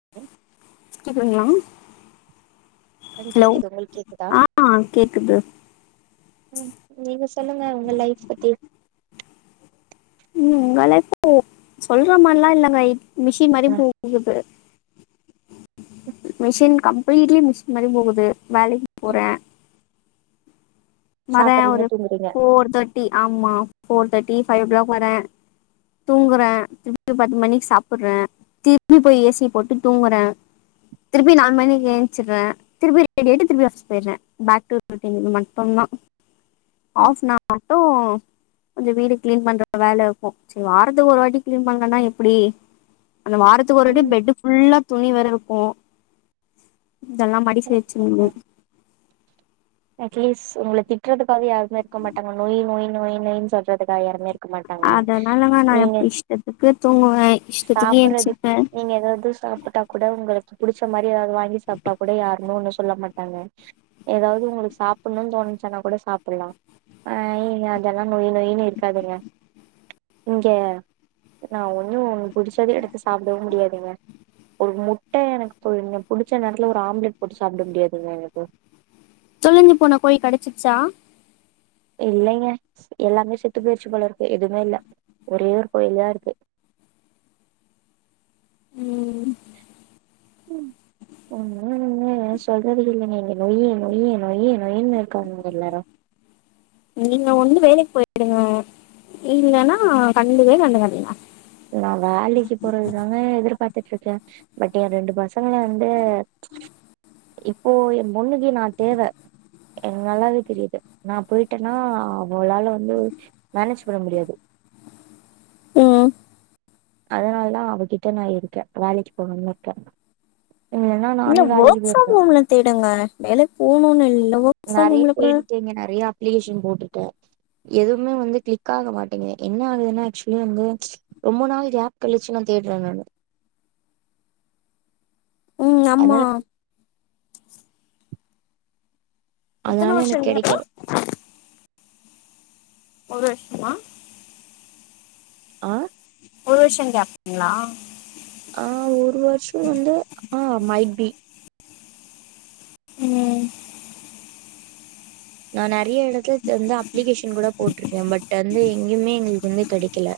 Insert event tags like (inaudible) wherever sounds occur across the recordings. (inaudible) (unintelligible) hello கேக்குது உங்களுக்கு கேக்குதா ஆ கேக்குது ம் நீங்க சொல்லுங்க உங்க லைஃப் பத்தி ம் ஒங்க லைஃப் (inaudible) சொல்ற மாரில்லா இல்லங்க இப் மிஷின் மாரி போகுது மிஷின் கம்ப்ளீட்லி மிஷின் மாரி போகுது வேலக்கி போறே வரே சாப்புறீங்க ஒரு தூங்குறீங்க ஃபோர் தர்ட்டி ஆமா four thirty five o'clock வரே தூங்குறே திருப்பி பத்து மணிக் சாப்புற்றே திரும்பி போய் ஏ சிய போட்டு தூங்குறே திருப்பி நாலு மணிக் ஏன்சுற்றே திருப்பி ரெடி ஆய்ட்டு திருப்பி ஆஃபிஸ் போய்றே பேக் டு (inaudible) மட்டுந்தா ம் ஆஃப்னா மட்டு கொஞ்சொ வீடு கிளீன் பண்ற வேல இருக்கு சரி வாரத்துக்கு ஒரு வாட்டி கிளீன் பண்லனா எப்டி அந்த வாரத் து ஒரு வாட்டி ம் பெட்டு் ஃபுல்லா துணி வேர இருக்கு இதல்லா மடிச்சு வச்சிர்னு அட்லீஸ் ஒங்கள திட்றதுக்காவது யாருமே இருக்க மாட்டாங்க நொய் நொய் நொய் நொய்னு சொல்றதுக்காக யாருமே இருக் க்க மாட்டாங்க அதனாலங்க நா நீங்க எப்ப இஷ்டத்துக்கு தூங்குவே இஷ்டத்துக்கு சாப்பற்றது எந்திச்சிப்பே நீங்க ஏதாவது சாப்புட்டா கூட ஒங்களுக்கு புடுச்ச மாரி ஏதாவது வாங்கி சாப்ட்டா கூட யாருமே ஒண்ணு சொல்ல மாட்டாங்க ஏதாவது ஒங்களுக் சாப்புண்ணுனு தோணுச்சுன்னா கூட சாப்புல்லா ஐ இங்க அதல்லா நொய் நொயினு இருக்காதுங்க இங்க நா ஒன்னு (unintelligible) புடுச்சத எடுத்து சாப்டவு முடியாதுங்க ஒரு முட்ட எனக்கு இந்த புடிச்ச நேரத்துல ஒரு ஆம்லெட் போட்டு சாப்புட முடியாதுங்க எனக்கு தொலஞ்சு போன கோழி கெடச்சிச்சா இல்லைங்க எல்லாமே செத்து போயிற்ச்சி போல இருக்கு எதுமே இல்ல ஒரே ஒரு கோழி தா இருக்கு ம் ம் ஒண்ணு (unintelligible) சொல்றதுக்கு இல்லைங்க இங்க நொய்யி நொய்யி நொய்யி நொயின்னு இருக்காங்கங்க எல்லாரு நீங்க ஒண்ணு வேலைக்கு போய்டுங்க இல்லன்னா கண்டுக்கவே கண்டுக்காதீங்க நா வேலைக்கு போறதுதாங்க எதிர்பாத்துட்ருக்கே பட் எ ரெண்டு பசங்கள வந்து இப்போ எ பொண்ணுக்கு நா தேவ என்க்கு நாலாவே தெரியுது நா போயிட்டேன்னா அவளால வந்து மேனேஜ் பண்ண முடியாது ம் அதனாலதா அவகிட்ட நா இருக்கே வேலைக்கு போகாம இருக்கே இல்லன்னா இல்ல நானே வேலைக்கு ஒர்க் ஃப்ரம் போயிருப்பே ஹோம்ல தேடுங்க வேலைக்கு போணுனு எவ்ளவோ நெறைய தேடிட்டேங்க நெறைய அப்ளிகேஷன் போட்ருக்கே எதுவுமே வந்து கிளிக் ஆக மாட்டேங்குது என்ன ஆகுதுன்னா ஆக்சுவலி வந்து ரொம்ப நாள் கேப் கழிச்சு தா தேடுறே நானு ம் ஆமா அதனால எத்தன அதுனால வருஷோ எனக்கு கேப்பு கெடைக்கல ஒரு வர்ஷோமா ஆ ஒரு வருஷோ கேப்புங்ளா ஆ ஒரு வர்ஷோ வந்து ஆ மைட் பி ம் நா நெறைய எடத்துல தந்து அப்ளிகேஷன் கூட போட்ருக்கே பட் வந்து எங்கயுமே எங்களுக்கு வந்து கெடைக்கல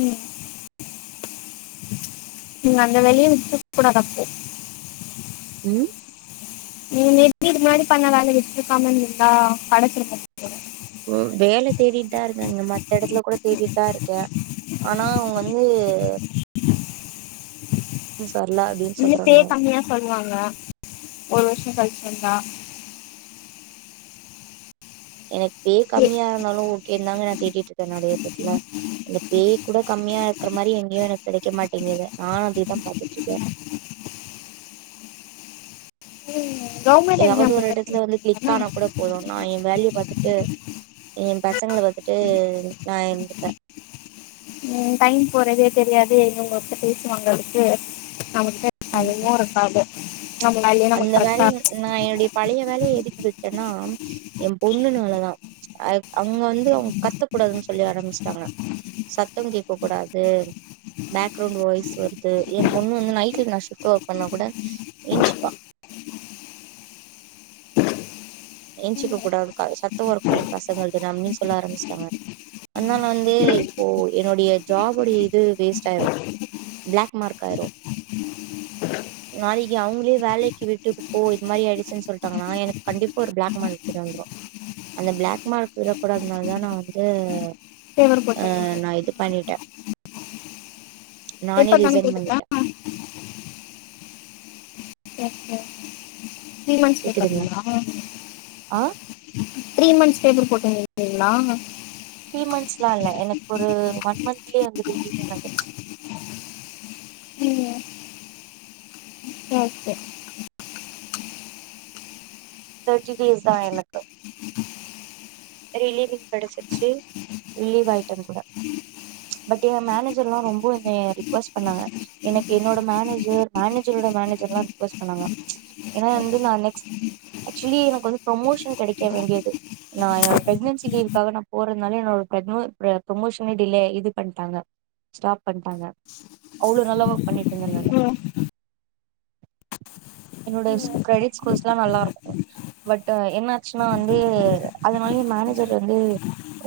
ம் நீங்க அந்த வேலைய விட்ருக் கூடாது அப்போ ம் நீங்க இப்டி இதுக்கு முன்னாடி பண்ண வேல விட்ருக்காம இருந்திருந்தா கெடச்சிருக்கு (inaudible) வேல தேடிட்டு தா இருக்கேங்க மத்த எடத்துல கூட தேடிட்டு தா இருக்கே ஆனா அவுங்க வந்து நியூஸ் வர்ல இன்னு பே கம்மியா சொல்வாங்க ஒரு வர்ஷோ கழிச்சு வந்தா எனக்கு பே கம்மியா இருந்தாலு ஓகேன்தாங்க நா தேடிட்ருக்கே நெறைய எடத்துல அந்த பே கூட கம்மியா இருக்குற மாரி எங்கேயு எனக்கு கெடைக்க மாட்டேங்கிது நானு அதுக்தா பாத்துட்ருக்கே கவர்மெண்ட் ஏதாவது எக்ஸாம் ஒரு ப்ரிப்பேர் எடத்துல வந்து க்ளிக் பண்ணுறாங்கன்னா ஆனா கூட போது நா எ வேலைய பாத்துட்டு எ பசங்கள பாத்துட்டு நா இருந்துப்பே ம் டைம் போறதே தெரியாது நீங்க ஒங்கள்ட்ட பேசுவங்களுக்கு நம்மகிட்ட ம் அதெல்லா இருக்காது கொஞ்ச நாள்லயே அந்த வேல நா என்னுடைய பழைய வேலைய எதுக்கு விட்டேன்னா எ பொண்ணுனாலதா அ அவங்க வந்து அவங்க கத்தக் கூடாதுன்னு சொல்லி ஆரம்பிச்ட்டாங்க சத்தொங் கேக்க கூடாது பேக்ரவுண்ட் வாய்ஸ் வருது எ பொண்ணு வந்து நைட்ல நா ஷிஃப்ட் ஒர்க் பண்ணா கூட என்சுப்பா என்சிக்கக் கூடாது க சத்த வரகூடாது பசங்கள்து ரம்மின் சொல்ல ஆரம்பிச்ட்டாங்க அதுனால வந்து இப்போ என்னுடைய ஜாபுடைய இது வேஸ்ட் ஆயிரு பிளாக் மார்க் ஆயிரு உ உ நாளைக்கி அவங்களே வேலைக்கு விட்டுட்டு போ இது மாரி ஆடுச்சுன் சொல்ட்டாங்கன்னா எனக்கு கண்டிப்பா ஒரு பிளாக் மார்க்கு வந்துடு அந்த பிளாக் மார்க் விழ கூடாதுனால தா நா வந்து பேப்பர் அ போட்டுருந்தேன் நா இது பண்ணிட்டே நானே பேப்பர் தானே ரிசைன் பண்ணிட்டே போட்டுக்கலாம் (inaudible) த்ரீ மந்த்ஸ் (inaudible) கேக்குதுங்களா ங்களா ஆ த்ரீ மன்ஸ் பேப்பர் போட்டி (inaudible) ருந்தீங்களா த்ரீ மன்ஸ்லா இல்ல எனக்கு ஒரு ஒன் மன்துலியே வந்து லீவிங் கெடச்சிடுச்சு ஓகே தெட்டி டேஸ்தா எனக்கு ரிலீவிங் கெடச்சுருச்சு ரிலிவ் ஆயிட்ட அதுக்கூட பட்டு ஏ மேனேஜர்லா ரொம்ப என்னைய ரிக்கோஸ்ட் பண்ணாங்க எனக்கு என்னோட மேனேஜர் மேனேஜரோட மேனேஜர்லா ரிக்வஸ்ட் பண்ணாங்க ஏனா வந்து நா நெக்ஸ்ட் ஆக்சுவலி எனக்கு வந்து ப்ரொமோஷன் கெடைக்க வேண்டியது நா என் பிரெக்னன்சி லீவுக்காக நா போறதுனால என்னோட ப்ரக்வ ப்ர ப்ரமோஷனே டிலே இது பண்ட்டாங்க ஸ்டாப் பண்ட்டாங்க அவ்ளோ நல்லா ஒர்க் பண்ணிட்டு இருந்தேங்க அங்க ம் என்னோட ஸ்கேரெடிட் ஸ்கோர்ஸ்லா நல்லாருக்கு பட் என்னாச்சுனா வந்து அ மாயி மேனேஜர் வந்து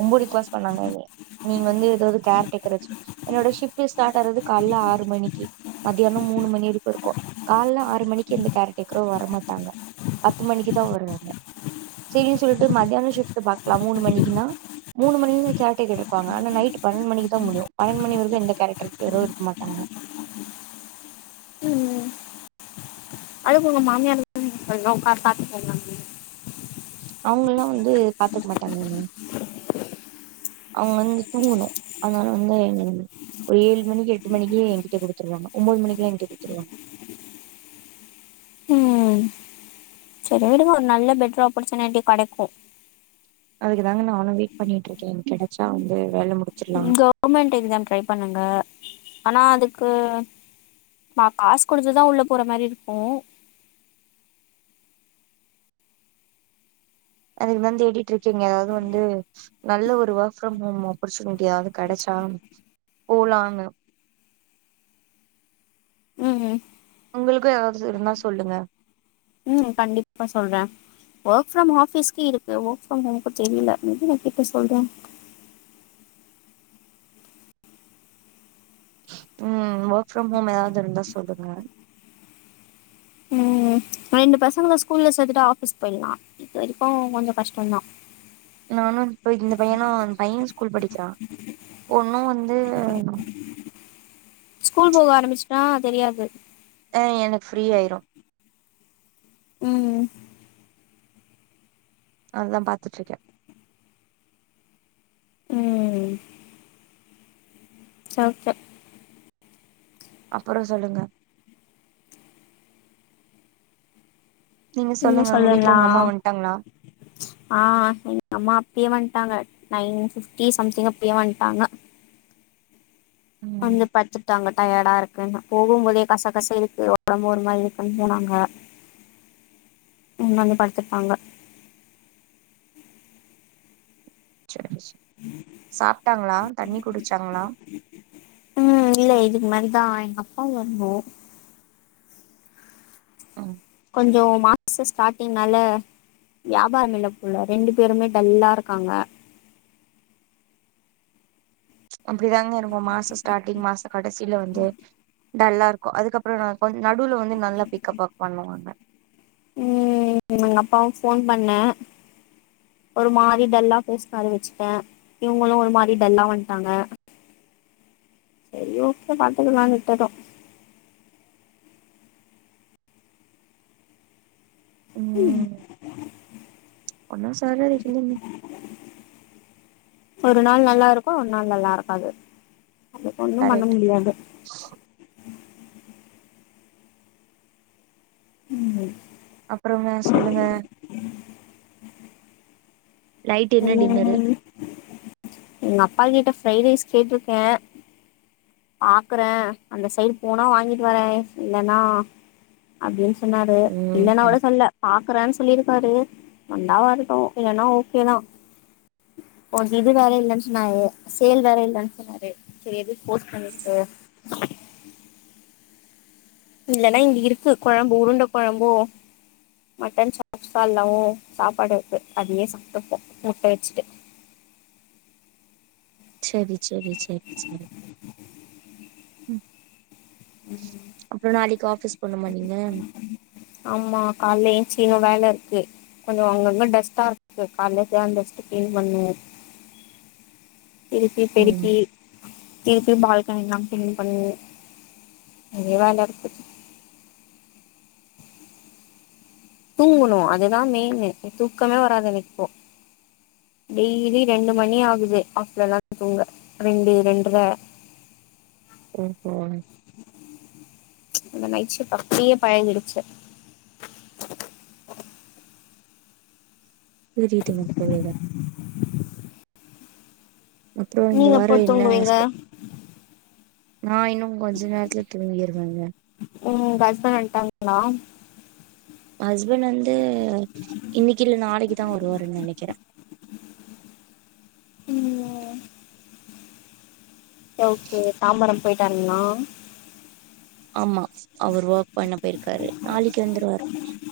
ரொம்ப ரிக்கோஸ்ட் பண்ணாங்க என்னைய நீங்க வந்து எதாது கேர் டேக்கர் வச்சு என்னோட ஷிஃப்ட்டே ஸ்டார்ட் ஆறது கால்ல ஆறு மணிக்கு மதியானோ மூணு மணி வரைக்கு இருக்கு கால்ல ஆறு மணிக்கு எந்த கேர் டேக்கரோ வர மாட்டாங்க பத்து மணிக்கு தா வருவாங்க சேரின்னு சொல்ட்டு மத்தியான ஷிஃப்டு பாக்லா மூணு மணிக்குன்னா மூணு மணி வரைக்கு கேர் டேக்கர் இருப்பாங்க ஆனா நைட் பன்னெண்டு மணிக்குதா முடியு பன்னெண்டு மணிவரைக்கு எந்த கேரட்டருக்கரு இருக்க மாட்டாங்க ம் அதுக்கு உங்க மாமியார் (inaudible) ஒக்காந் சாப்ட்டு போங்க அவுங்கல்லா வந்து பாத்துக்க மாட்டாங்கங்க அவங்க வந்து தூங்கணு அதனால வந்து ஒரு ஏழு மணிக்கு எட்டு மணிக்கே ஏன் கிட்ட குடுத்துருவாங்க ஒம்போது மணிக்கு ஏன் கிட்ட குடுத்துருவாங்க ம் சரி விடுங்க ஒரு நல்ல பெட்ரு ஆப்பர்ச்சுனிட்டி கெடைக்கு அதுக்குதாங்க நானு வெயிட் பண்ணிட்ருக்கே கெடைச்சா வந்து வேல முடிச்சிர்லா நீங் கவர்மெண்ட் எக்ஸாம் ட்ரை பண்ணுங்க ஆனா அதுக்கு மா காஸ் குடுத்துதா உள்ள போற மாரி இருக்கு அதுக்குதா தேடிட்ருக்கீங்க எதாது வந்து நல்ல ஒரு ஒர்க் ஃப்ரம் ஹோம் ஆப்பர்ச்சுனிட்டியாது கெடைச்சா போலாங்க ம் உங்களுக்கு எதாச்சு இருந்தா சொல்லுங்க ம் கண்டிப்பா சொல்றே ஒர்க் ஃப்ரம் ஆஃபிஸ்க்கு இருக்கு ஒர்க் ஃப்ரம் ஹோம்க்கு தெரில மே பி நா கேட்டு சொல்றே ம் ஒர்க் ஃப்ரம் ஹோம் எதாது இருந்தா சொல்லுங்க ம் ரெண்டு பசங்கல ஸ்கூல்ல சேத்துட்டா ஆஃபீஸ் போயிட்லா அது வரைக்கு கொஞ்சோ கஷ்டந்தா நானு இப்ப இந்த பையனு வந் பையன் ஸ்கூல் படிக்கிறா பொண்ணு வந்து ஸ்கூல் போவ ஆரம்பிச்சுட்டா தெரியாது அ எனக்கு ஃப்ரீ ஆயிரு ம் அதா பாத்துட்ருக்கே ம் இட்ஸ் ஓகே அப்பறோ சொல்லுங்க நீங்க என்ன சொல்லுங்க உங்க வீட்ல உங்க அம்மா சொல்லலாம் வன்ட்டாங்ளா ஆ எங்க அம்மா அப்பயே வன்ட்டாங்க நைன் ஃபிஃப்டி சம்திங் அப்பயே வன்ட்டாங்க ம் வந்து படுத்துட்டாங்க டயடா இருக்குன்னு போகும்போதே கச கச இருக்கு ஒடம்பு ஒரு மாரி இருக்குன் போனாங்க இங்க வந்து படுத்துருப்பாங்க சேரி சேரி சாப்ட்டாங்ளா தண்ணி குடிச்சாங்ளா ம் இல்ல இதுக்கு மேல்தா எங்க அப்பா வர்னு ம் கொஞ்சோ மாசோ ஸ்டார்டிங்னால வியாபாரமில்ல போல ரெண்டு பேருமே டல்லாருக்காங்க அப்டிதாங்க இருக்கு மாசோ ஸ்டார்டிங் மாச கடைசியில வந்து டல்லாருக்கு அதுக்கப்புறோ கொஞ் நடுல வந்து நல்லா பிக்கப்பு பண்ணுவாங்க ம் எங்க அப்பாவு ஃபோன் பண்ண ஒரு மாரி டல்லா பேசுனாரு வெச்சுட்டே இவங்களும் ஒரு மாரி டல்லா வந்துட்டாங்க செரி ஓகே பாத்துக்கலான்னு விட்டுட்டோ ம் ஒன்னா (unintelligible) ஒரு நாள் நல்லாருக்கு ஒரு நாள் நல்லாருக்காது அதுகொன்னு பண்ண முடியாது ஆ ம் அப்புறோங்க சொல்லுங்க ம் நைட் என்ன டின்னரு ம் எங்க அப்பா கிட்ட ஃப்ரைட் ரைஸ் கேட்ருக்கே பாக்குறே அந்த சைடு போனா வாங்கிட்டு வரே இல்லன்னா அப்டின்னு சொன்னாரு ம் இல்லன்னா கூட ம் சொல்ல பாக்கற சொல்லியிருக்காரு வந்தா வர்ட்டு இல்லன்னா ஓகேதா ஒ இது வேற இல்லன்னு சொன்னாரு சேல் வேற இல்லன் சொன்னாரு சேரி போர்ஸ் பண்ணிட்க்கிட்டு இல்லன்னா இங்க இருக்கு கொழம்பு ஊடுண்ட கொழம்பு மட்டன் சாப்ஸாகல்லாவு சாப்பாடு இருக்கு அதையே சாப்ட்டுப்போ முட்ட வெச்சுட்டு செரி செரி செரி செரி ம் அப்புறோ நாளைக்கி ஆபீஸ் போனுமா நீங்க ஆமா கால்ல ஏன்சி இன்னு வேலருக்கு கொஞ்சோ அங்கங்க டஸ்ட்டாருக்கு கால்ல டஸ்ட்ட கிளீன் பண்ண திருப்பி ம் பெருக்கி திருப்பி பால்கெனிகெல்லா கிளீன் பண்ணி நேரய வேலருக்கு தூங்கணு அதுதா மெயின்னு தூக்கமே வராது எனக்குப்போ டெய்லி ரெண்டு மணியாகுது ஆப்லலா தூங்க ரெண்டு ரெண்டர ஓஹோ அந்த நைட் ஷிப்ட் அப்டியே பழகிரிச்சு புரியுதுங்க புரியுதுங்க உ அப்புறோ இந்த எப்போ வாரோ என்ன தூங்குவீங்க ஸ்பெ நா இன்னு கொஞ்ச நேரத்துல தூங்கிருவேங்க உங்க ஹஸ்பான்ட் வன்டாங்களா ஹஸ்பண்ட் வந்து இன்னைக்கி இல்ல நாளைக்கிதா வருவாருன் நெனைக்கிறே ம் ஓகே தாம்பரம் போயிட்டாருங்ளா ஆமா அவர் ஒர்க் பண்ண போயிருக்காரு நாளைக்கி வந்துருவாரு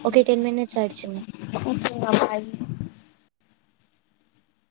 ஒகே டென் மினிட்ஸ் ஆயிடுச்சுங்க ஓகேங்க பாய்